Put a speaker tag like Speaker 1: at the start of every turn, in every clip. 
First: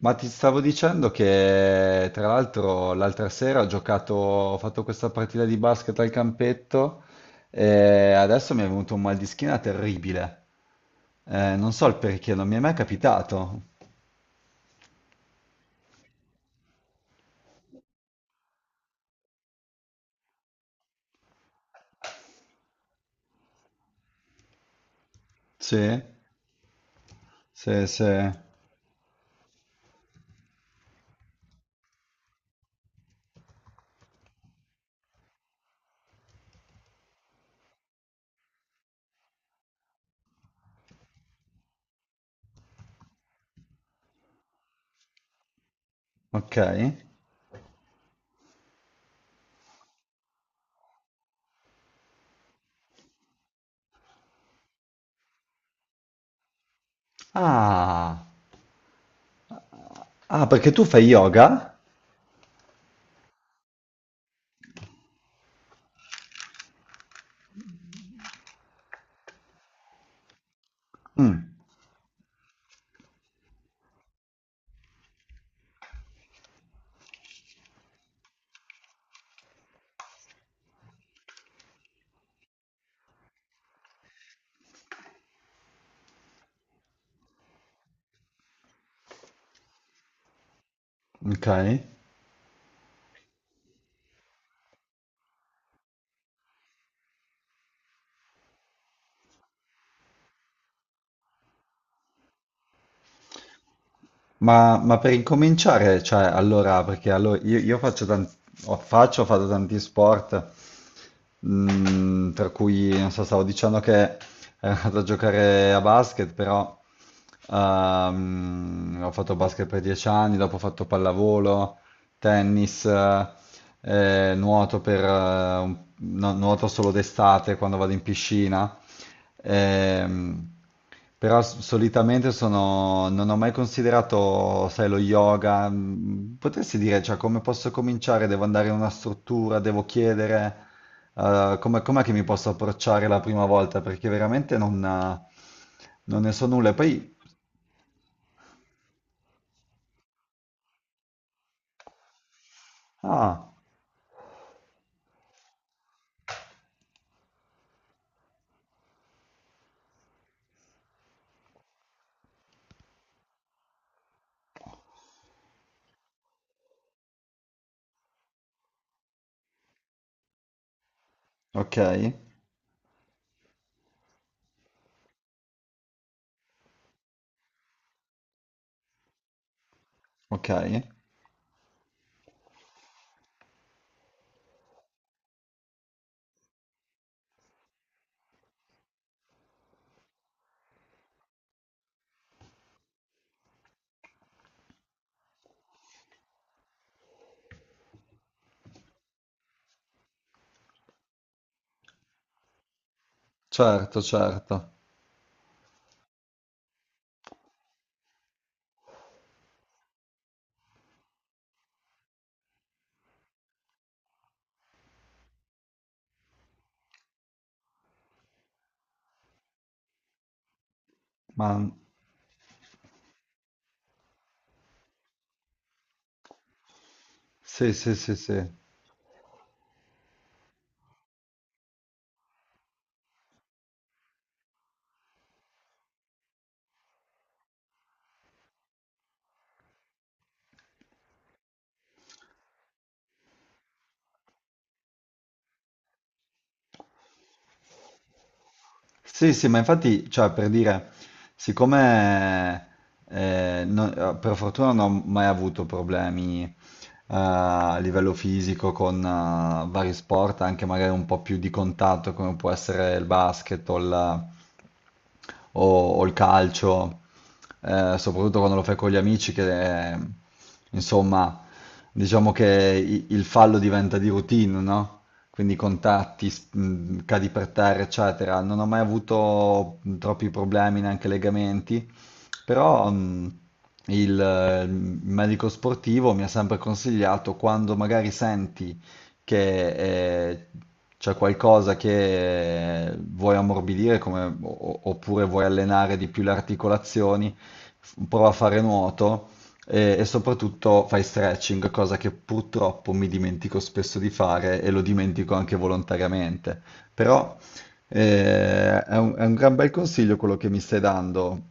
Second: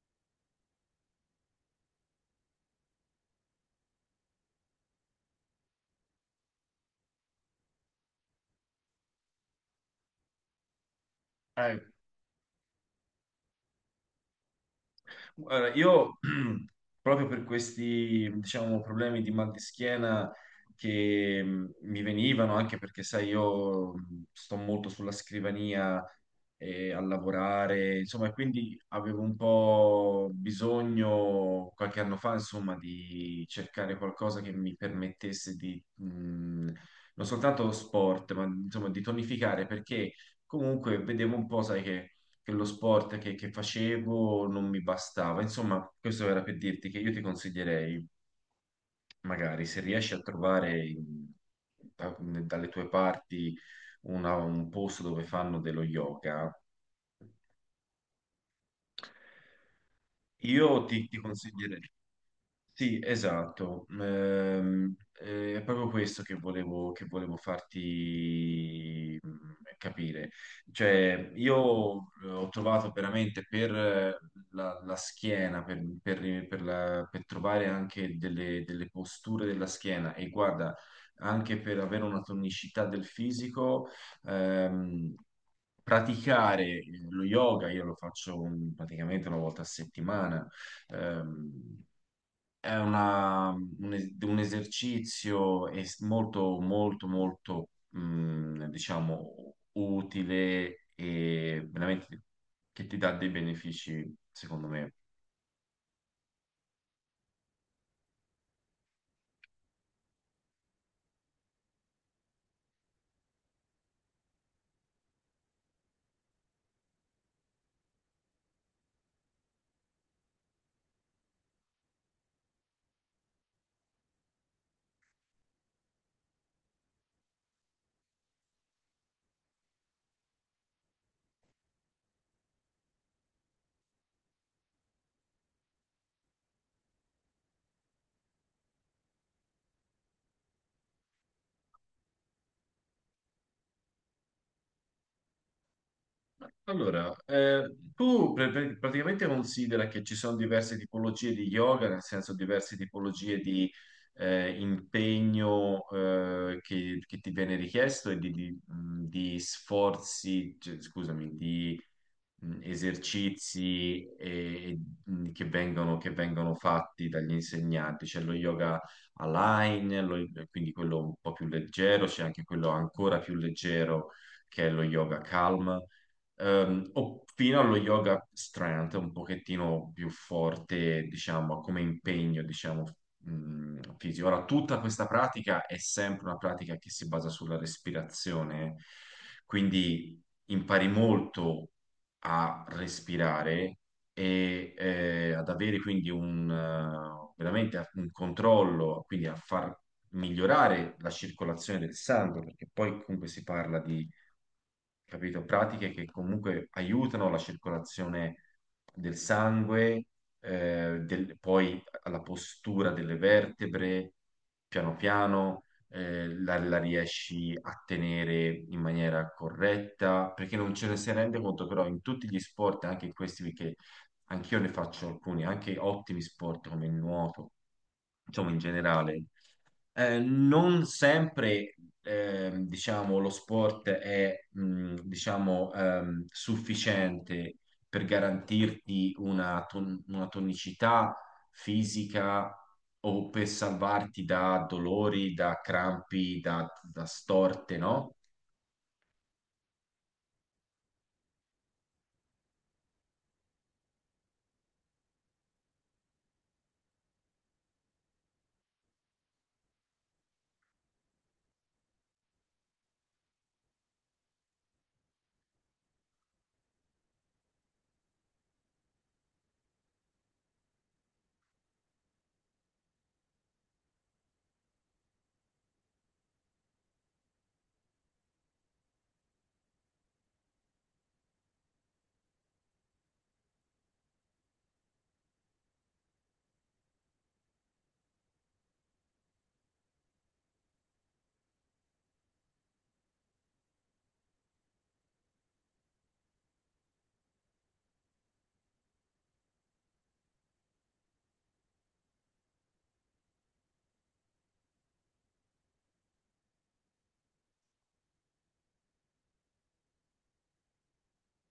Speaker 1: Ma ti stavo dicendo che tra l'altro l'altra sera ho giocato, ho fatto questa partita di basket al campetto e adesso mi è venuto un mal di schiena terribile. Non
Speaker 2: Eh,
Speaker 1: so il perché, non mi è mai capitato.
Speaker 2: guarda, io proprio per questi, diciamo, problemi di mal di schiena che mi venivano, anche perché, sai, io sto molto sulla
Speaker 1: Sì?
Speaker 2: scrivania e a
Speaker 1: Sì,
Speaker 2: lavorare,
Speaker 1: sì.
Speaker 2: insomma, e quindi avevo un po' bisogno qualche anno fa, insomma, di cercare qualcosa che mi permettesse di, non soltanto sport, ma insomma, di tonificare, perché comunque vedevo un po', sai che che lo sport che facevo non mi bastava. Insomma, questo era per
Speaker 1: Ok.
Speaker 2: dirti che io ti consiglierei, magari, se riesci a trovare dalle tue parti un posto dove fanno dello yoga,
Speaker 1: Ah, ah, perché
Speaker 2: io
Speaker 1: tu fai
Speaker 2: ti, ti
Speaker 1: yoga?
Speaker 2: consiglierei. Sì, esatto. È proprio questo che volevo farti capire. Cioè,
Speaker 1: Mm,
Speaker 2: io ho trovato veramente per eh, la schiena, per trovare anche delle posture della schiena e guarda, anche per avere una tonicità del fisico, ehm, praticare lo yoga, io lo faccio praticamente una volta a settimana.
Speaker 1: ok.
Speaker 2: Ehm, è un esercizio molto, diciamo, utile e veramente che ti dà dei benefici, secondo
Speaker 1: Ma,
Speaker 2: me.
Speaker 1: ma per incominciare, cioè, allora, io faccio tanti, ho fatto tanti sport, per cui, non so, stavo dicendo che ero andato a giocare a basket, però ho fatto basket per 10 anni, dopo ho fatto pallavolo, tennis, nuoto per, no, nuoto solo d'estate quando vado in piscina. Ehm, però solitamente non ho mai considerato, sai, lo yoga. Potresti dire, cioè, come posso cominciare? Devo andare in una struttura, devo chiedere, com'è che mi posso approcciare la prima volta? Perché veramente non ne so nulla. E
Speaker 2: Allora,
Speaker 1: poi,
Speaker 2: tu praticamente considera che ci sono diverse tipologie di yoga, nel senso diverse tipologie
Speaker 1: ah,
Speaker 2: di impegno che ti viene richiesto e di sforzi, cioè, scusami, di esercizi che vengono fatti dagli insegnanti. C'è lo yoga align, quindi quello un po' più
Speaker 1: ok,
Speaker 2: leggero, c'è anche quello ancora più leggero che è lo yoga calma o fino allo yoga strength, un pochettino più
Speaker 1: ok,
Speaker 2: forte, diciamo, come impegno, diciamo, fisico. Ora, tutta questa pratica è sempre una pratica che si basa sulla respirazione, quindi impari molto a respirare e ad avere quindi un, veramente un controllo, quindi a far migliorare la circolazione del sangue, perché poi comunque si parla
Speaker 1: certo,
Speaker 2: di
Speaker 1: certo.
Speaker 2: capito? Pratiche che comunque aiutano la circolazione del sangue, poi alla postura delle vertebre, piano piano, la riesci a tenere in maniera corretta, perché non ce ne si rende
Speaker 1: Ma
Speaker 2: conto, però in tutti gli sport, anche in questi che anch'io ne faccio alcuni, anche ottimi sport come il nuoto,
Speaker 1: sì, sì, sì,
Speaker 2: insomma
Speaker 1: sì.
Speaker 2: in generale, non sempre, diciamo, lo sport è, diciamo, sufficiente per garantirti una tonicità fisica o per salvarti da dolori, da crampi, da storte, no?
Speaker 1: Sì, sì, ma infatti, cioè, per dire, siccome per fortuna non ho mai avuto problemi a livello fisico con vari sport, anche magari un po' più di contatto, come può essere il basket o, o il calcio, soprattutto quando lo fai con gli amici, che insomma, diciamo che il fallo diventa di routine, no? Quindi contatti, cadi per terra, eccetera. Non ho mai avuto troppi problemi, neanche legamenti, però il medico sportivo mi ha sempre consigliato quando magari senti che c'è qualcosa che vuoi ammorbidire oppure vuoi allenare di più le articolazioni, prova a fare nuoto e soprattutto fai stretching, cosa che purtroppo mi dimentico spesso di fare e lo dimentico anche volontariamente. Però è un gran bel consiglio quello che mi stai dando.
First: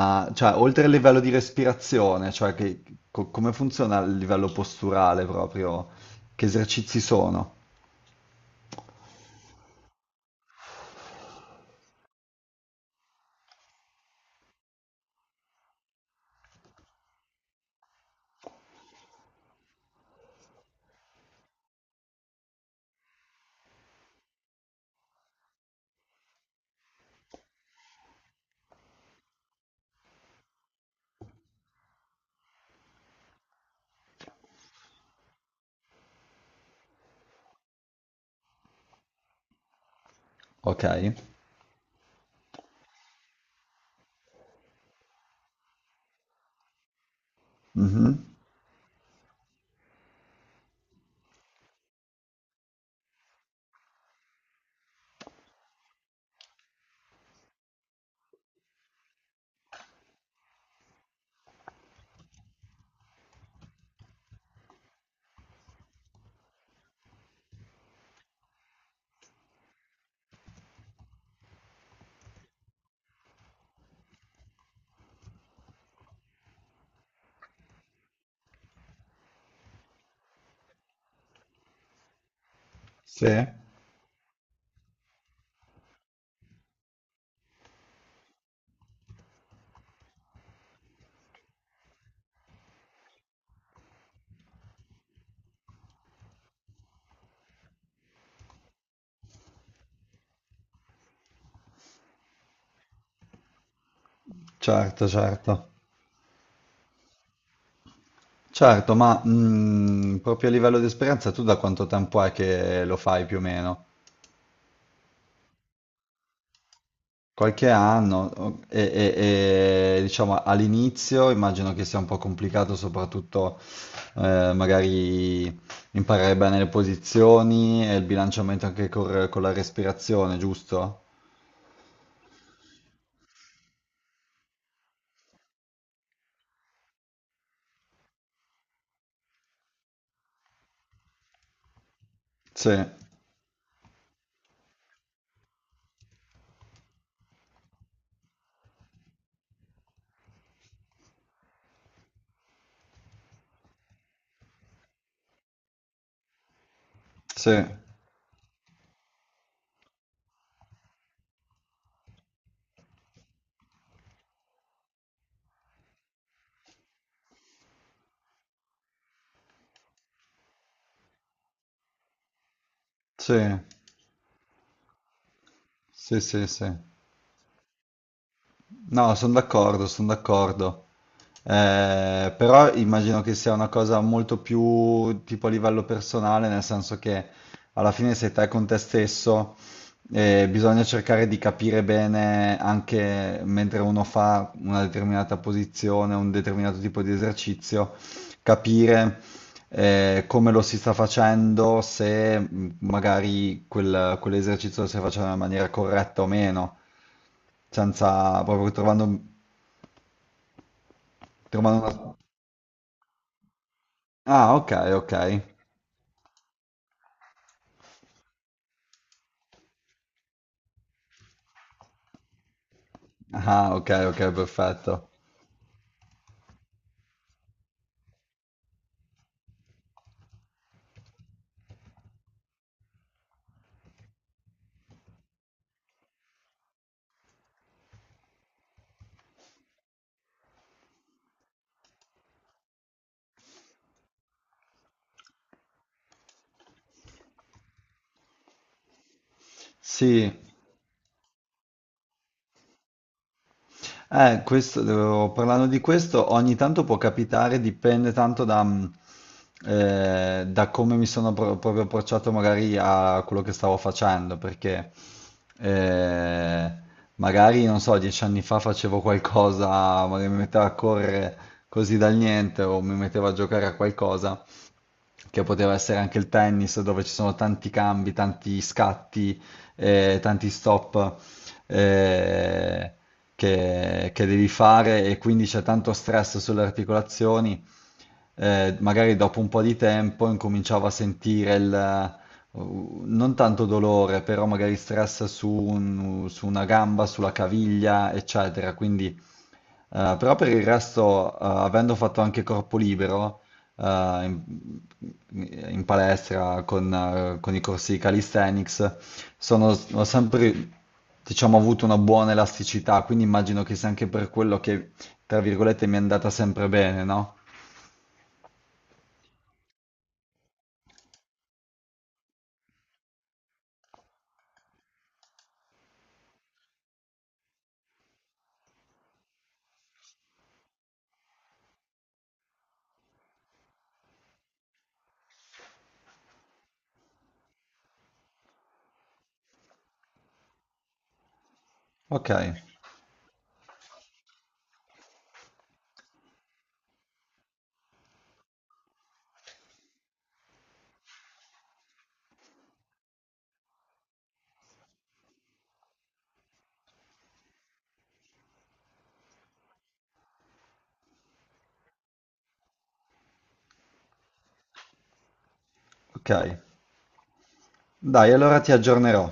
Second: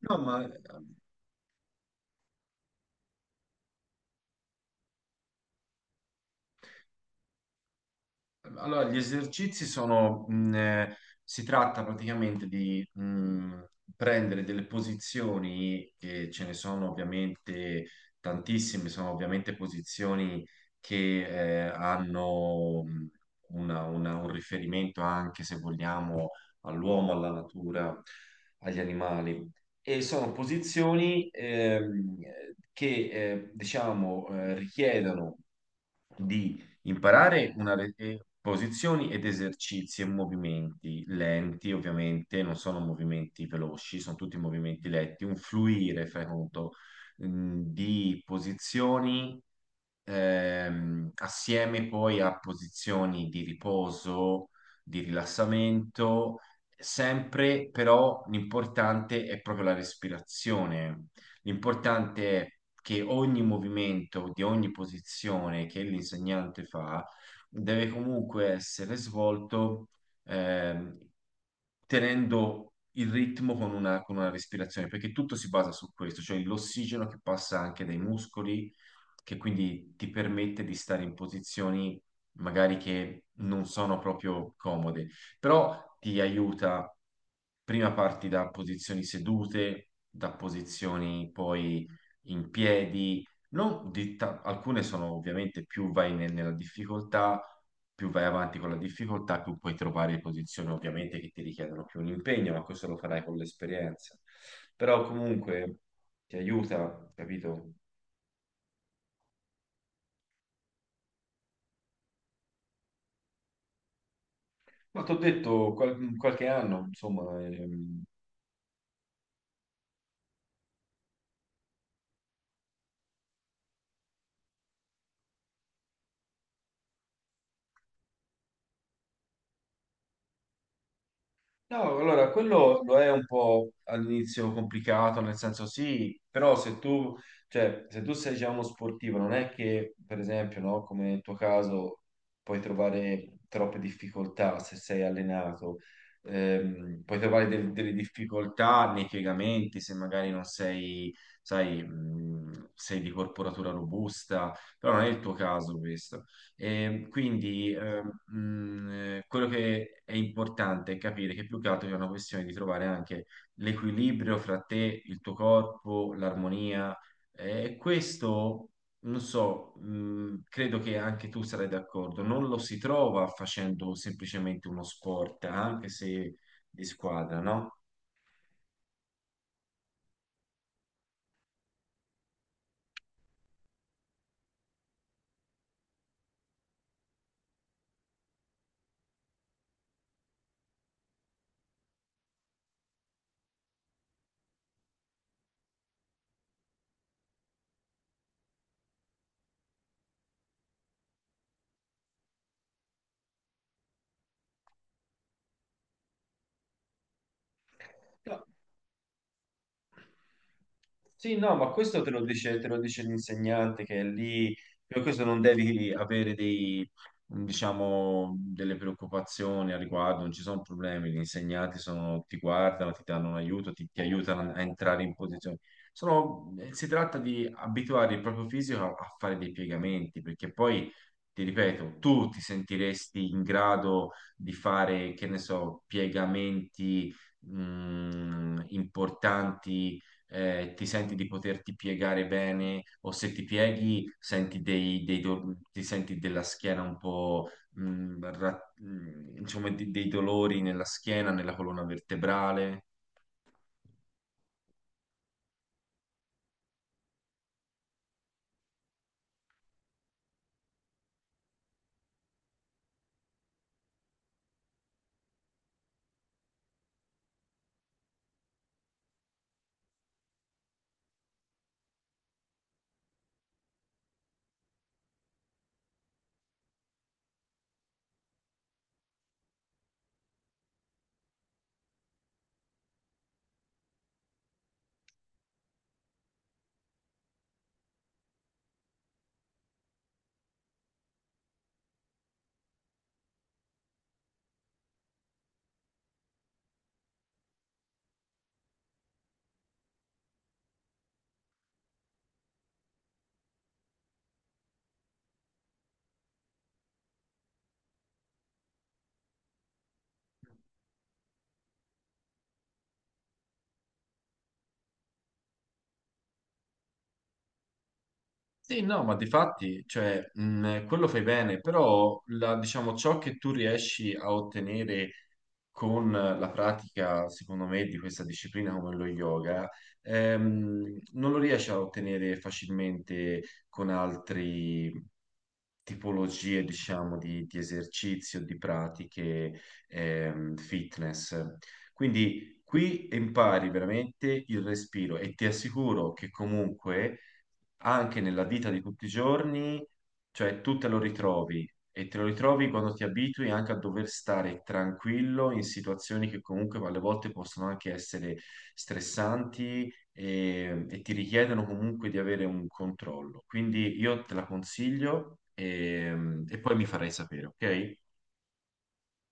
Speaker 2: No, ma
Speaker 1: cioè,
Speaker 2: eh,
Speaker 1: oltre al livello di respirazione, come funziona il livello posturale proprio? Che esercizi sono?
Speaker 2: allora, gli esercizi sono, si tratta praticamente di prendere delle posizioni, che ce ne sono ovviamente tantissime, sono ovviamente posizioni che hanno un riferimento anche, se vogliamo, all'uomo, alla natura, agli animali. E sono posizioni che, diciamo, richiedono di imparare posizioni ed esercizi e
Speaker 1: Ok.
Speaker 2: movimenti lenti, ovviamente, non sono movimenti veloci, sono tutti movimenti lenti, un fluire, fai conto, di
Speaker 1: Mhm.
Speaker 2: posizioni assieme poi a posizioni di riposo, di rilassamento, sempre però l'importante è proprio la respirazione. L'importante è che ogni movimento di ogni posizione che l'insegnante fa deve comunque essere svolto ehm, tenendo il ritmo con con una respirazione, perché tutto si basa su questo, cioè l'ossigeno che passa anche dai muscoli, che quindi ti permette di stare in posizioni magari che
Speaker 1: Sì,
Speaker 2: non sono proprio comode però ti aiuta, prima parti da posizioni sedute, da posizioni poi in piedi, non di ta- alcune sono ovviamente più nella difficoltà, più vai avanti con la difficoltà, più puoi trovare posizioni ovviamente che ti richiedono più un impegno, ma questo lo farai con l'esperienza. Però
Speaker 1: certo, certo.
Speaker 2: comunque ti aiuta, capito?
Speaker 1: Certo, ma proprio a livello di esperienza tu da quanto tempo è che lo fai più o meno?
Speaker 2: Ma ti ho detto qualche anno, insomma,
Speaker 1: Qualche
Speaker 2: ehm.
Speaker 1: anno diciamo all'inizio immagino che sia un po' complicato soprattutto magari imparare bene le posizioni e il bilanciamento anche con la respirazione, giusto?
Speaker 2: No, allora quello lo è un po' all'inizio complicato, nel senso sì, però se tu, cioè, se tu sei già uno sportivo, non è che, per esempio, no, come nel tuo caso, puoi
Speaker 1: Sì,
Speaker 2: trovare troppe difficoltà se sei allenato. Puoi trovare delle difficoltà nei piegamenti se magari non sei, sai, sei di corporatura robusta, però non è il tuo caso questo. E
Speaker 1: sì,
Speaker 2: quindi quello che è importante è capire che più che altro è una questione di trovare anche l'equilibrio fra te, il tuo corpo, l'armonia. E questo, non so, credo che anche tu sarai d'accordo, non lo si trova
Speaker 1: sì,
Speaker 2: facendo semplicemente uno sport, anche
Speaker 1: sì,
Speaker 2: se
Speaker 1: sì, sì.
Speaker 2: di squadra,
Speaker 1: No, sono d'accordo, sono d'accordo. Però immagino che sia una cosa molto più tipo a livello personale, nel senso che alla fine sei te con te stesso e bisogna cercare di capire bene anche mentre uno fa una determinata posizione, un determinato tipo di esercizio, capire come lo si sta facendo, se magari quell'esercizio lo stai facendo in maniera corretta o meno, senza
Speaker 2: no?
Speaker 1: proprio trovando,
Speaker 2: Sì, no, ma
Speaker 1: trovando
Speaker 2: questo
Speaker 1: una...
Speaker 2: te lo dice l'insegnante che è lì,
Speaker 1: Ah, ok,
Speaker 2: per
Speaker 1: ok.
Speaker 2: questo non devi avere dei, diciamo, delle preoccupazioni al riguardo, non ci sono problemi, gli insegnanti sono- ti guardano, ti danno un aiuto,
Speaker 1: Ah, ok,
Speaker 2: ti
Speaker 1: ok,
Speaker 2: aiutano a entrare
Speaker 1: perfetto.
Speaker 2: in posizione. Sono- si tratta di abituare il proprio fisico a fare dei piegamenti, perché poi, ti ripeto, tu ti sentiresti in grado di fare, che ne so, piegamenti, importanti, ti senti di poterti piegare bene o se ti pieghi senti ti senti della schiena un po', insomma, dei
Speaker 1: Sì.
Speaker 2: dolori nella schiena, nella colonna vertebrale.
Speaker 1: Parlando di questo, ogni tanto può capitare, dipende tanto da, da come mi sono proprio approcciato magari a quello che stavo facendo, perché eh, magari, non so, 10 anni fa facevo qualcosa, magari mi mettevo a correre così dal niente o mi mettevo a giocare a qualcosa che poteva essere anche il tennis, dove ci sono tanti cambi, tanti scatti, tanti stop eh, che devi fare e quindi c'è tanto stress sulle articolazioni. Magari dopo un po' di tempo incominciavo a sentire non tanto dolore, però magari stress su una gamba, sulla caviglia, eccetera. Quindi però per il resto, avendo fatto anche corpo libero eh, in, in palestra con i corsi di calisthenics, ho sempre, diciamo, avuto una buona elasticità, quindi immagino che sia anche per quello che, tra virgolette, mi è andata sempre bene, no?
Speaker 2: Sì, no, ma di fatti, cioè, quello fai bene, però diciamo, ciò che tu riesci a ottenere con la pratica, secondo me, di questa disciplina come lo yoga, non lo riesce a ottenere facilmente con altre tipologie, diciamo, di esercizio, di pratiche, fitness.
Speaker 1: Ok,
Speaker 2: Quindi qui impari veramente il respiro e ti assicuro che comunque anche nella vita di tutti i giorni, cioè tu te lo ritrovi e te lo ritrovi quando ti abitui anche a dover stare tranquillo in situazioni che comunque alle volte possono anche essere stressanti e ti richiedono comunque di avere un controllo. Quindi io te la consiglio
Speaker 1: ok.
Speaker 2: e poi mi farai sapere, ok?
Speaker 1: Dai, allora ti aggiornerò.